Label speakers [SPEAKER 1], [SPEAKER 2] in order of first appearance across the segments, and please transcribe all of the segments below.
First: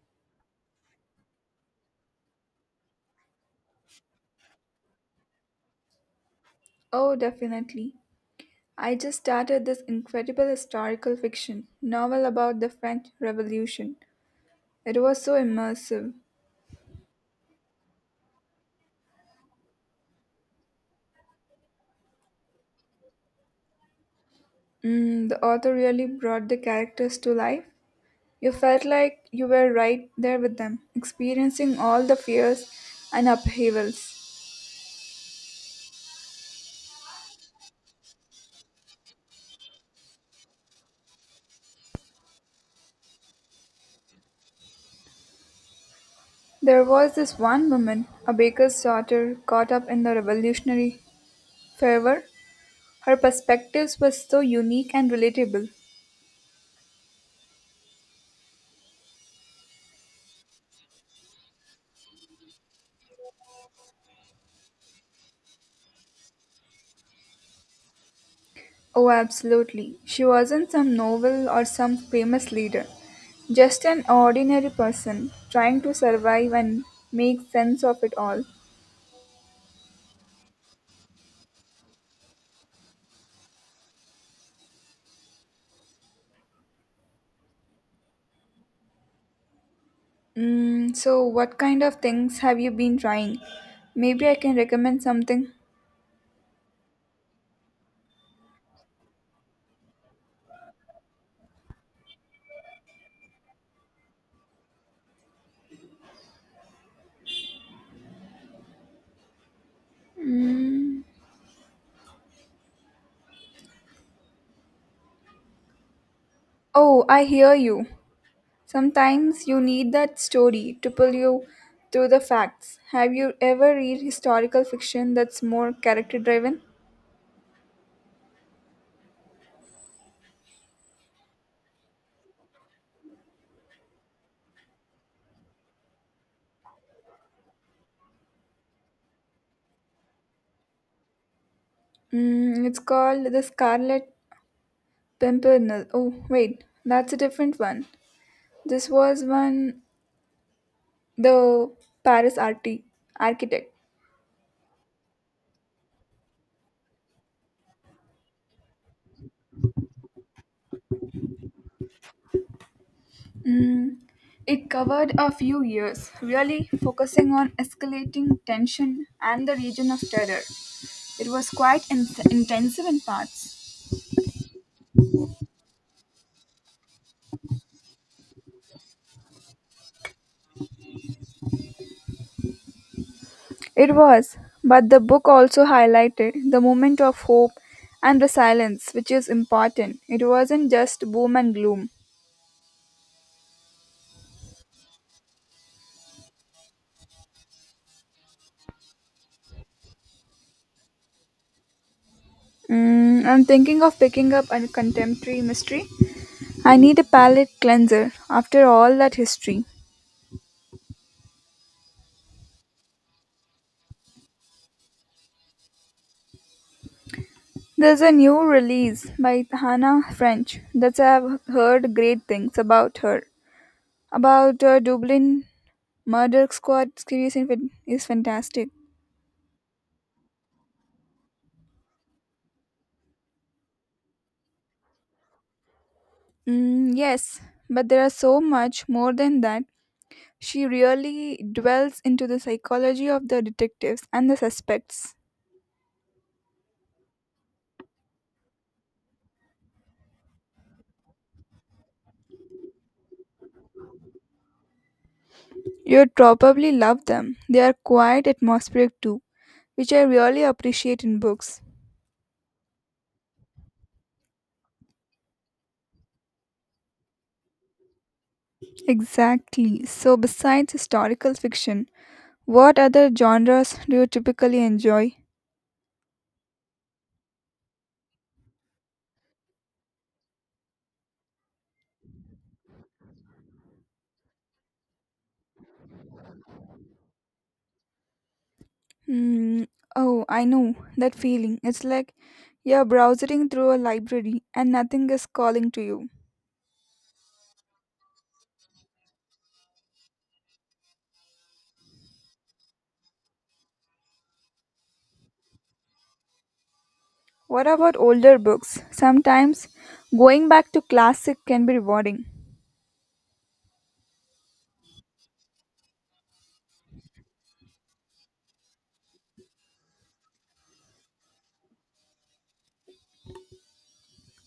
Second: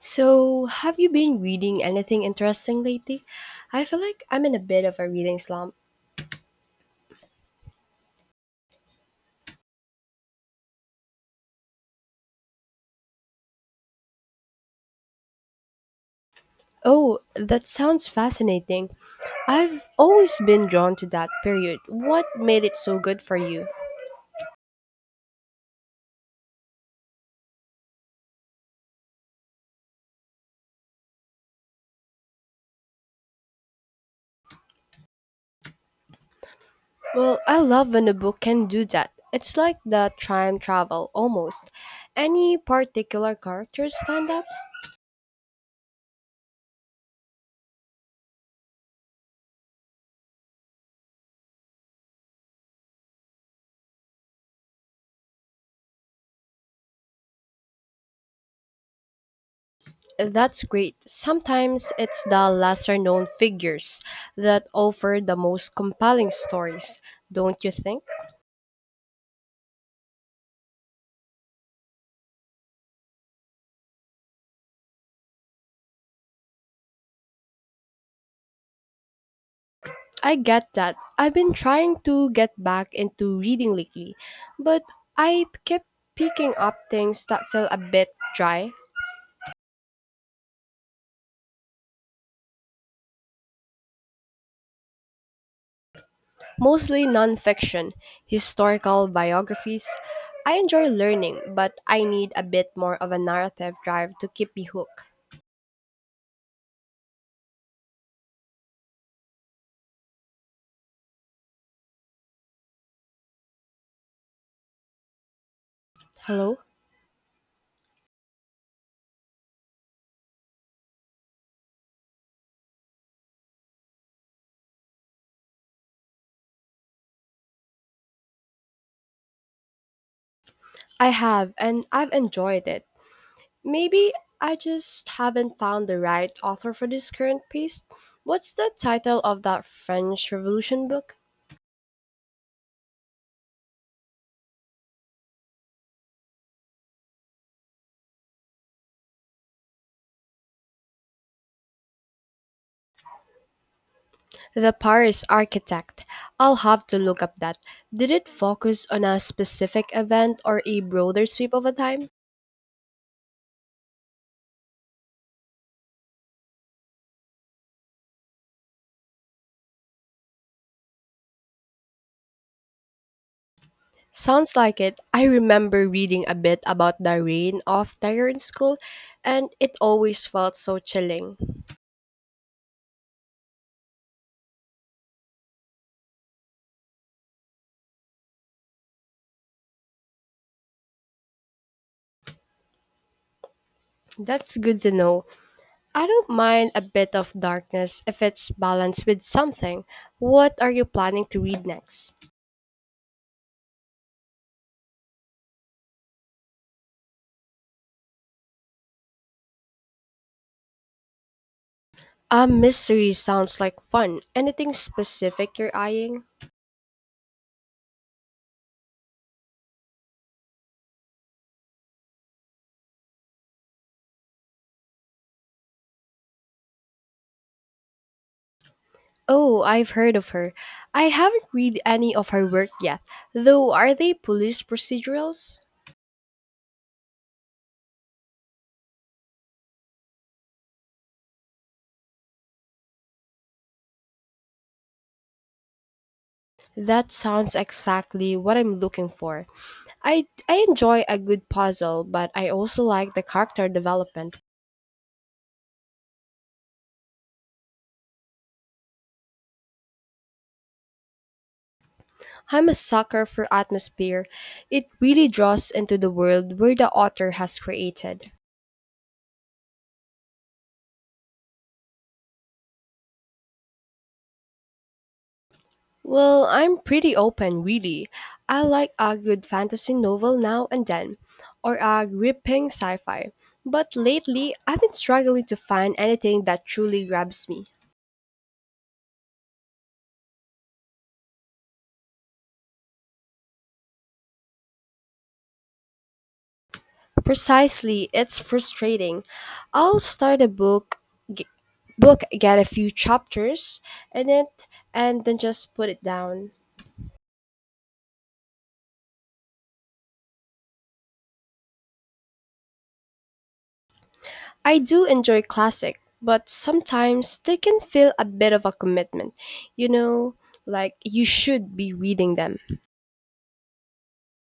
[SPEAKER 1] So, have you been reading anything interesting lately? I feel like I'm in a bit of a reading slump.
[SPEAKER 2] Oh, definitely. I just started this incredible historical fiction novel about the French Revolution. It was so immersive.
[SPEAKER 1] Oh, that sounds fascinating. I've always been drawn to that period. What made it so good for you?
[SPEAKER 2] The author really brought the characters to life. You felt like you were right there with them, experiencing all the fears and upheavals.
[SPEAKER 1] Well, I love when a book can do that. It's like the time travel, almost. Any particular characters stand out?
[SPEAKER 2] There was this one woman, a baker's daughter, caught up in the revolutionary fervor. Her perspectives were so unique and relatable.
[SPEAKER 1] That's great. Sometimes it's the lesser known figures that offer the most compelling stories, don't you think?
[SPEAKER 2] Oh, absolutely. She wasn't some novel or some famous leader, just an ordinary person trying to survive and make sense of it all.
[SPEAKER 1] I get that. I've been trying to get back into reading lately, but I kept picking up things that felt a bit dry,
[SPEAKER 2] So, what kind of things have you been trying? Maybe I can recommend something.
[SPEAKER 1] mostly nonfiction, historical biographies. I enjoy learning, but I need a bit more of a narrative drive to keep me hooked. Hello?
[SPEAKER 2] Oh, I hear you. Sometimes you need that story to pull you through the facts. Have you ever read historical fiction that's more character driven?
[SPEAKER 1] I have, and I've enjoyed it. Maybe I just haven't found the right author for this current piece. What's the title of that French Revolution book?
[SPEAKER 2] It's called The Scarlet Pimpernel. Oh, wait, that's a different one. This was one the Paris arti- architect.
[SPEAKER 1] The Paris Architect. I'll have to look up that. Did it focus on a specific event or a broader sweep of a time?
[SPEAKER 2] Mm, It covered a few years, really focusing on escalating tension and the region of terror. It was quite intensive in parts.
[SPEAKER 1] Sounds like it. I remember reading a bit about the reign of terror in school, and it always felt so chilling.
[SPEAKER 2] It was, but the book also highlighted the moment of hope and resilience, which is important. It wasn't just boom and gloom.
[SPEAKER 1] That's good to know. I don't mind a bit of darkness if it's balanced with something. What are you planning to read next?
[SPEAKER 2] I'm thinking of picking up a contemporary mystery. I need a palate cleanser after all that history.
[SPEAKER 1] A mystery sounds like fun. Anything specific you're eyeing?
[SPEAKER 2] There's a new release by Hannah French that I've heard great things about her. About Dublin Murder Squad series is fantastic.
[SPEAKER 1] Oh, I've heard of her. I haven't read any of her work yet, though. Are they police procedurals?
[SPEAKER 2] Yes, but there are so much more than that. She really dwells into the psychology of the detectives and the suspects.
[SPEAKER 1] That sounds exactly what I'm looking for. I enjoy a good puzzle, but I also like the character development.
[SPEAKER 2] You'd probably love them. They are quite atmospheric too, which I really appreciate in books.
[SPEAKER 1] I'm a sucker for atmosphere. It really draws into the world where the author has created.
[SPEAKER 2] Exactly. So, besides historical fiction, what other genres do you typically enjoy?
[SPEAKER 1] Well, I'm pretty open, really. I like a good fantasy novel now and then, or a gripping sci fi. But lately, I've been struggling to find anything that truly grabs me.
[SPEAKER 2] Hmm. Oh, I know that feeling. It's like you're browsing through a library and nothing is calling to you.
[SPEAKER 1] Precisely, it's frustrating. I'll start a book, g- get a few chapters in it, and then just put it down.
[SPEAKER 2] What about older books? Sometimes going back to classic can be rewarding.
[SPEAKER 1] I do enjoy classic, but sometimes they can feel a bit of a commitment, you know, like you should be reading them.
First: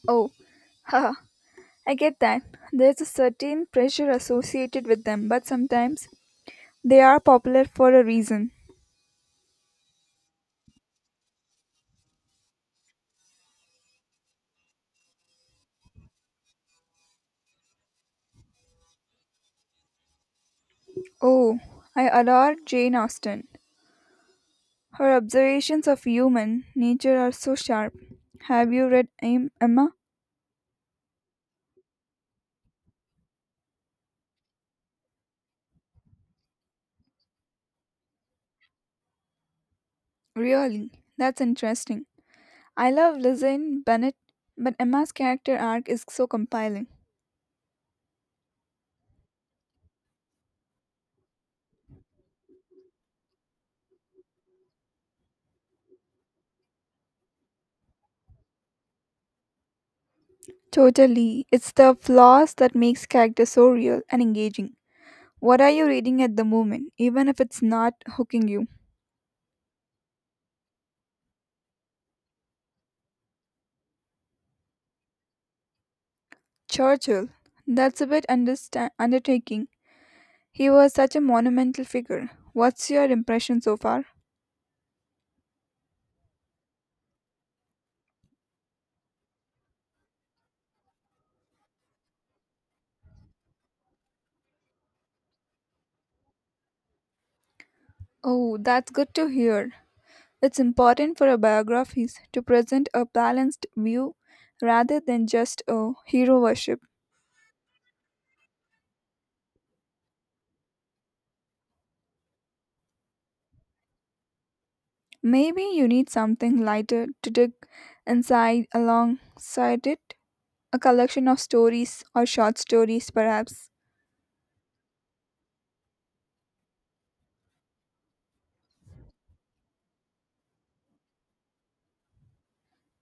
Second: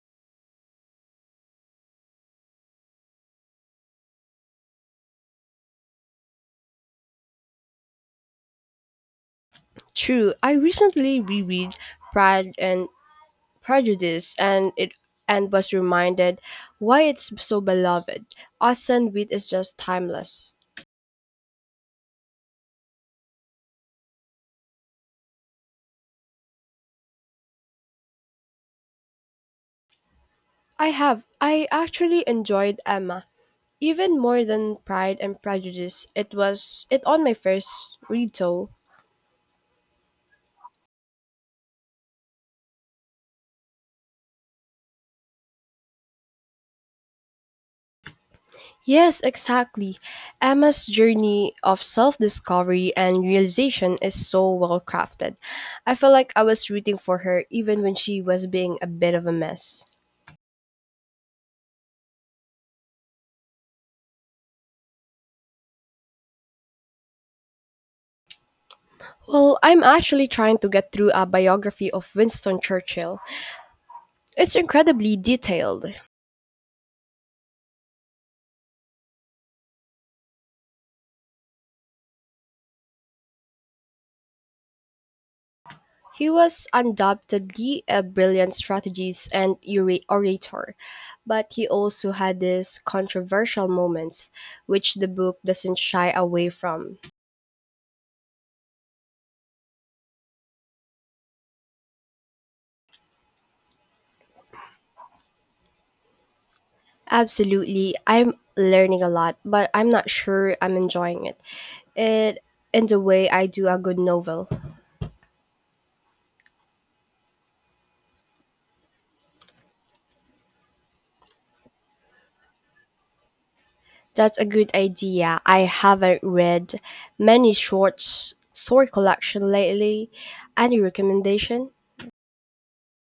[SPEAKER 2] Oh, haha, I get that. There's a certain pressure associated with them, but sometimes they are popular for a reason.
[SPEAKER 1] True, I recently reread Pride and Prejudice and was reminded why it's so beloved. Austin Wit is just timeless.
[SPEAKER 2] Oh, I adore Jane Austen. Her observations of human nature are so sharp. Have you read Emma?
[SPEAKER 1] I actually enjoyed Emma even more than Pride and Prejudice. It was it on my first read though.
[SPEAKER 2] Really? That's interesting. I love Lizanne Bennett, but Emma's character arc is so compelling.
[SPEAKER 1] Yes, exactly. Emma's journey of self-discovery and realization is so well crafted. I felt like I was rooting for her even when she was being a bit of a mess.
[SPEAKER 2] Totally. It's the flaws that makes character so real and engaging. What are you reading at the moment, even if it's not hooking you?
[SPEAKER 1] Well, I'm actually trying to get through a biography of Winston Churchill. It's incredibly detailed.
[SPEAKER 2] Churchill. That's a bit undertaking. He was such a monumental figure. What's your impression so far?
[SPEAKER 1] He was undoubtedly a brilliant strategist and orator, but he also had these controversial moments, which the book doesn't shy away from.
[SPEAKER 2] Oh, that's good to hear. It's important for our biographies to present a balanced view rather than just a hero worship.
[SPEAKER 1] Absolutely, I'm learning a lot, but I'm not sure I'm enjoying it. It in the way I do a good novel.
[SPEAKER 2] Maybe you need something lighter to dig inside alongside it, a collection of stories or short stories, perhaps.
[SPEAKER 1] That's a good idea. I haven't read many short story collection lately. Any recommendation?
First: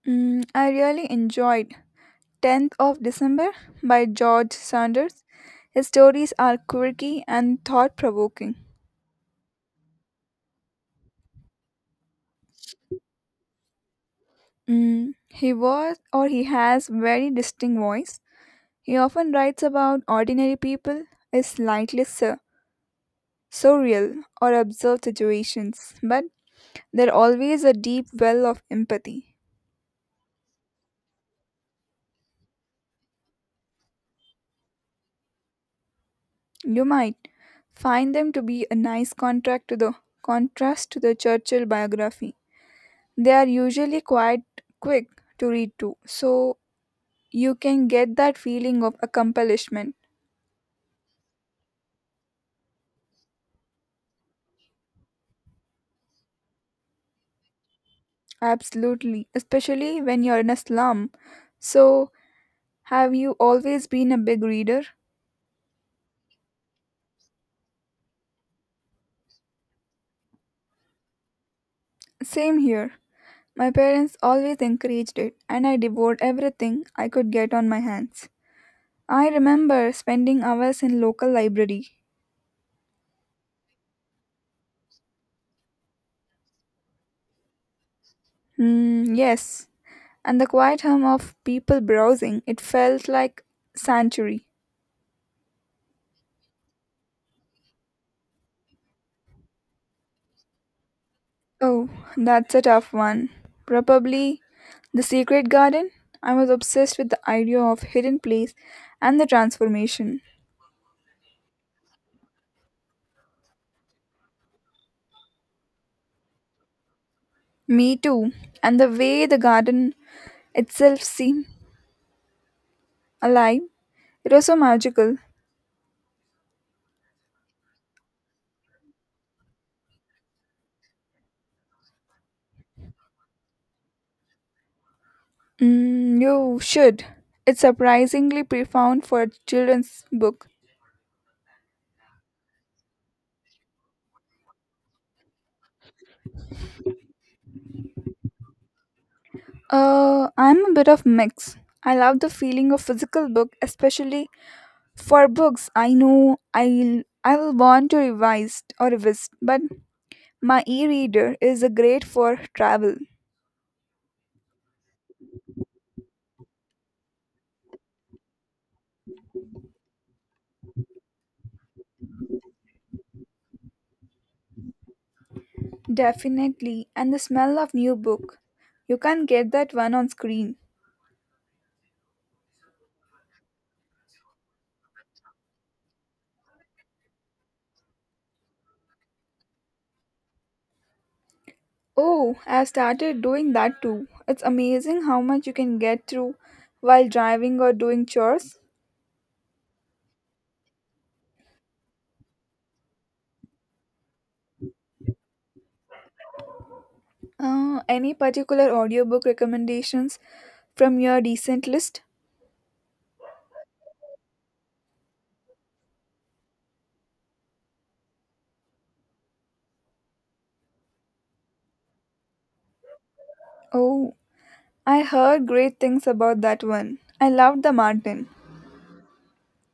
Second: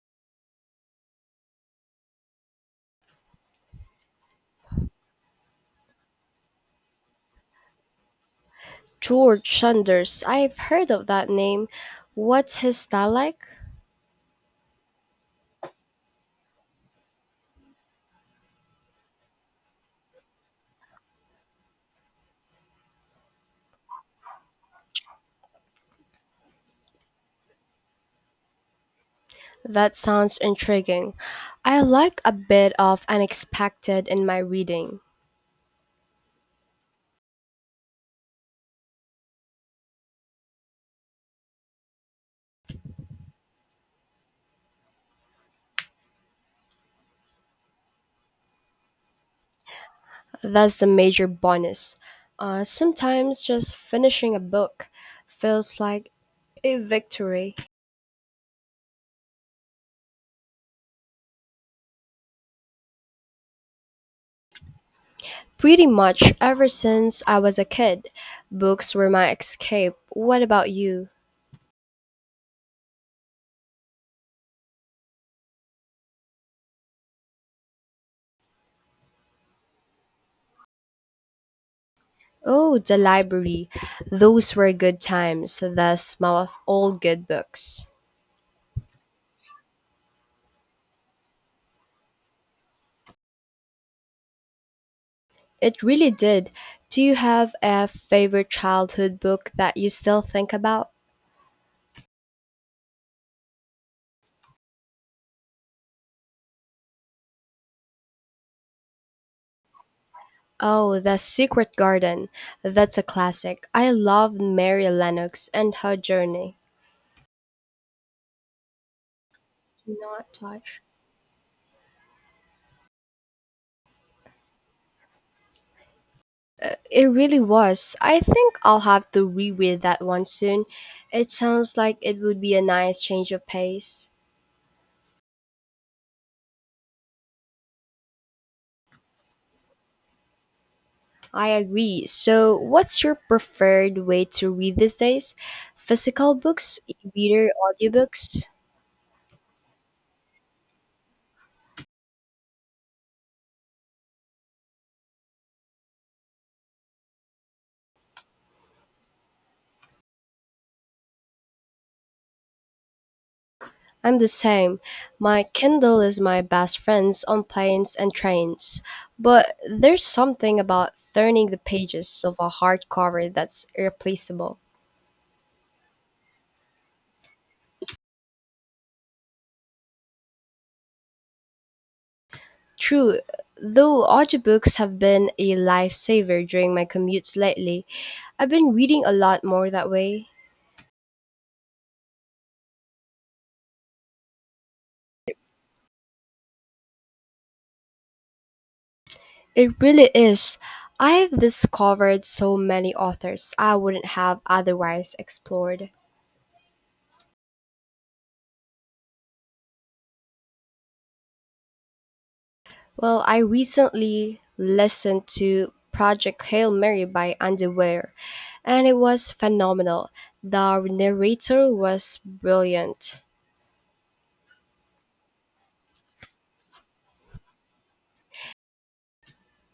[SPEAKER 2] I really enjoyed 10th of December by George Sanders. His stories are quirky and thought provoking.
[SPEAKER 1] George Saunders. I've heard of that name. What's his style like?
[SPEAKER 2] He was or he has very distinct voice. He often writes about ordinary people, as surreal or absurd situations, but they're always a deep well of empathy.
[SPEAKER 1] That sounds intriguing. I like a bit of unexpected in my reading.
[SPEAKER 2] You might find them to be a nice contract to the contrast to the Churchill biography. They are usually quite quick to read too, so you can get that feeling of accomplishment.
[SPEAKER 1] That's a major bonus. Sometimes just finishing a book feels like a victory.
[SPEAKER 2] Absolutely, especially when you're in a slum. So, have you always been a big reader?
[SPEAKER 1] Pretty much ever since I was a kid, books were my escape. What about you?
[SPEAKER 2] Same here. My parents always encouraged it, and I devoured everything I could get on my hands. I remember spending hours in local library.
[SPEAKER 1] Oh, the library. Those were good times, the smell of old good books.
[SPEAKER 2] Yes, and the quiet hum of people browsing. It felt like sanctuary.
[SPEAKER 1] It really did. Do you have a favorite childhood book that you still think about?
[SPEAKER 2] Oh, that's a tough one. Probably the secret garden. I was obsessed with the idea of hidden place and the transformation.
[SPEAKER 1] Oh, The Secret Garden. That's a classic. I love Mary Lennox and her journey.
[SPEAKER 2] Me too. And the way the
[SPEAKER 1] Do
[SPEAKER 2] garden
[SPEAKER 1] not touch.
[SPEAKER 2] itself seemed alive, it was so magical.
[SPEAKER 1] It really was. I think I'll have to reread that one soon. It sounds like it would be a nice change of pace.
[SPEAKER 2] You should. It's surprisingly profound for a children's book.
[SPEAKER 1] I agree. So, what's your preferred way to read these days? Physical books, e-reader, audiobooks?
[SPEAKER 2] I'm a bit of mix. I love the feeling of physical book, especially for books I know I will want to revise or revisit. But my e-reader is a great for travel,
[SPEAKER 1] I'm the same. My Kindle is my best friends on planes and trains. But there's something about turning the pages of a hardcover that's irreplaceable.
[SPEAKER 2] definitely, and the smell of new book. You can get that one on screen.
[SPEAKER 1] True, though audiobooks have been a lifesaver during my commutes lately, I've been reading a lot more that way.
[SPEAKER 2] Oh, I've started doing that too. It's amazing how much you can get through while driving or doing chores.
[SPEAKER 1] It really is. I've discovered so many authors I wouldn't have otherwise explored.
[SPEAKER 2] Any particular audiobook recommendations from your recent list?
[SPEAKER 1] Well, I recently listened to Project Hail Mary by Andy Weir, and it was phenomenal. The narrator was brilliant.
[SPEAKER 2] Oh, I heard great things about that one. I loved The Martin.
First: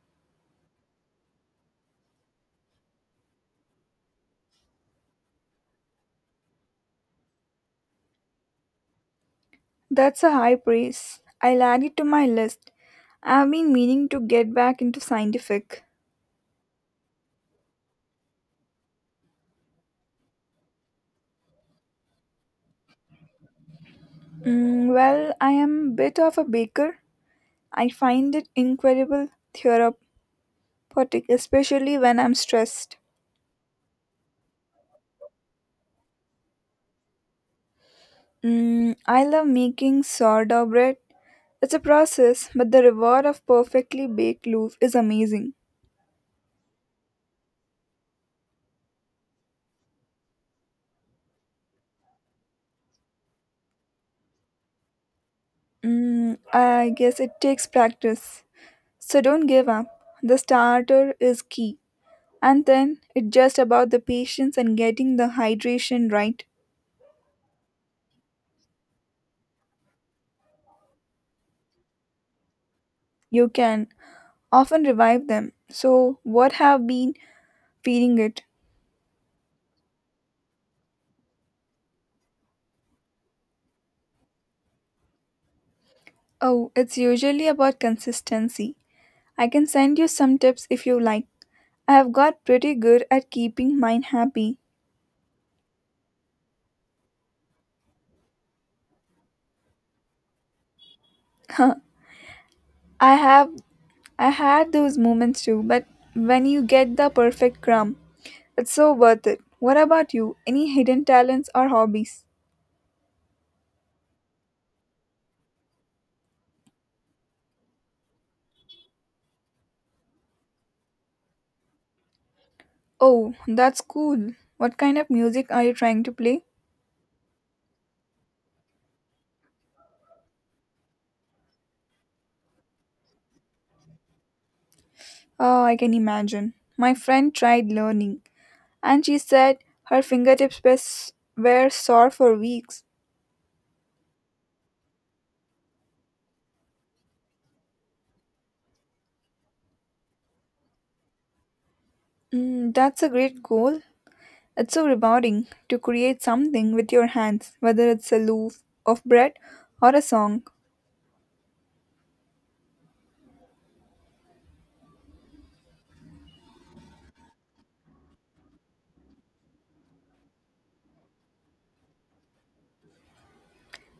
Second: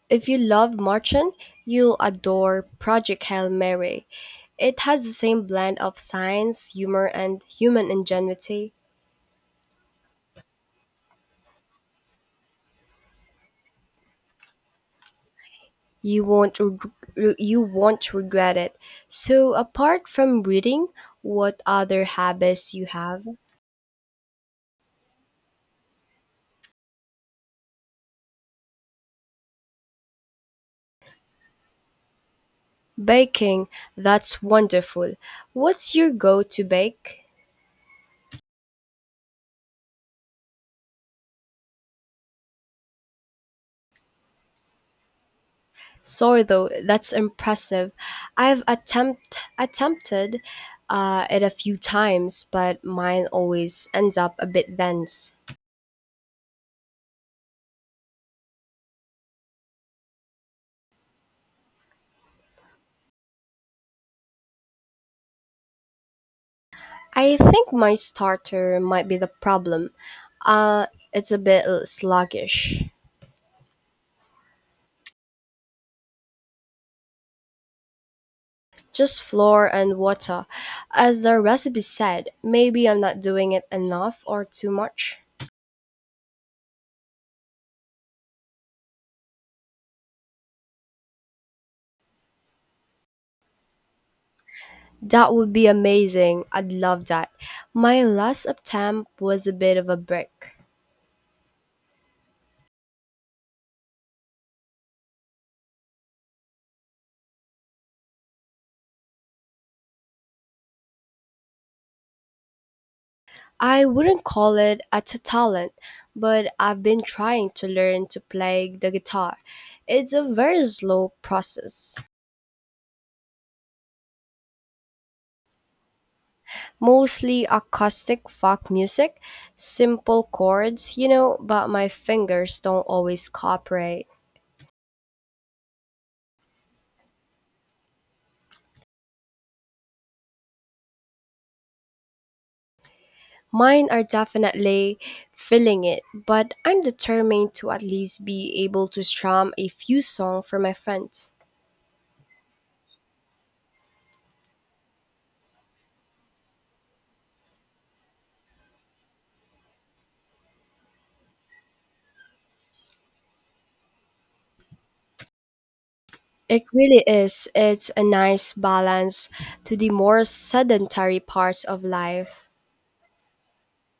[SPEAKER 1] If you love Martian, you'll adore Project Hail Mary. It has the same blend of science, humor, and human ingenuity.
[SPEAKER 2] That's a high praise. I'll add it to my list. I've been meaning to get back into scientific.
[SPEAKER 1] You won't regret it. So, apart from reading, what other habits you have?
[SPEAKER 2] Well, I am a bit of a baker. I find it incredible therapeutic, especially when I'm stressed.
[SPEAKER 1] Baking, that's wonderful. What's your go-to bake?
[SPEAKER 2] I love making sourdough bread. It's a process, but the reward of perfectly baked loaf is amazing.
[SPEAKER 1] Sourdough, that's impressive. I've attempted it a few times, but mine always ends up a bit dense.
[SPEAKER 2] I guess it takes practice. So don't give up. The starter is key. And then it's just about the patience and getting the hydration right.
[SPEAKER 1] I think my starter might be the problem. Uh, it's a bit sluggish.
[SPEAKER 2] You can often revive them. So, what have been feeding it?
[SPEAKER 1] Just flour and water. As the recipe said, maybe I'm not doing it enough or too much.
[SPEAKER 2] Oh, it's usually about consistency. I can send you some tips if you like. I've got pretty good at keeping mine happy.
[SPEAKER 1] That would be amazing. I'd love that. My last attempt was a bit of a break.
[SPEAKER 2] Huh. I have I had those moments too, but when you get the perfect crumb, it's so worth it. What about you? Any hidden talents or hobbies?
[SPEAKER 1] I wouldn't call it a talent, but I've been trying to learn to play the guitar. It's a very slow process.
[SPEAKER 2] Oh, that's cool. What kind of music are you trying to play?
[SPEAKER 1] Mostly acoustic folk music, simple chords, you know, but my fingers don't always cooperate.
[SPEAKER 2] Oh, I can imagine. My friend tried learning, and she said her fingertips were sore for weeks.
[SPEAKER 1] Mine are definitely feeling it, but I'm determined to at least be able to strum a few songs for my friends.
[SPEAKER 2] That's a great goal. It's so rewarding to create something with your hands, whether it's a loaf of bread or a song.
[SPEAKER 1] It really is. It's a nice balance to the more sedentary parts of life.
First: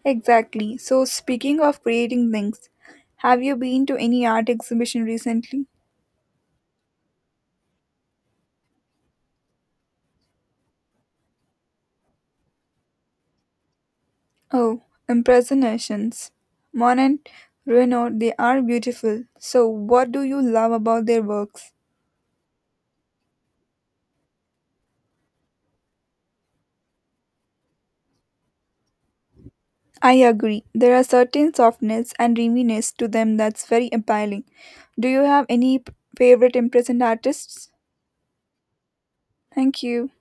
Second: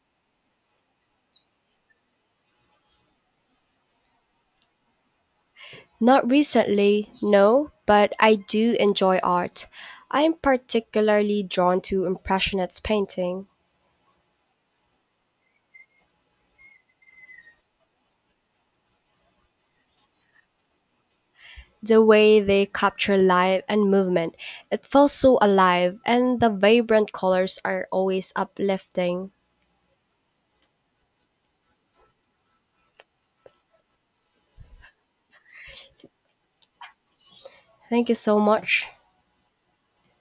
[SPEAKER 2] Exactly. So, speaking of creating things, have you been to any art exhibition recently?
[SPEAKER 1] Not recently, no, but I do enjoy art. I'm particularly drawn to Impressionist painting.
[SPEAKER 2] Oh, impressionations. Monet, Renoir, they are beautiful. So, what do you love about their works?
[SPEAKER 1] The way they capture light and movement. It feels so alive, and the vibrant colors are always uplifting.
[SPEAKER 2] I agree. There are certain softness and dreaminess to them that's very appealing. Do you have any favorite impression artists?
[SPEAKER 1] Thank you so much.
[SPEAKER 2] Thank you.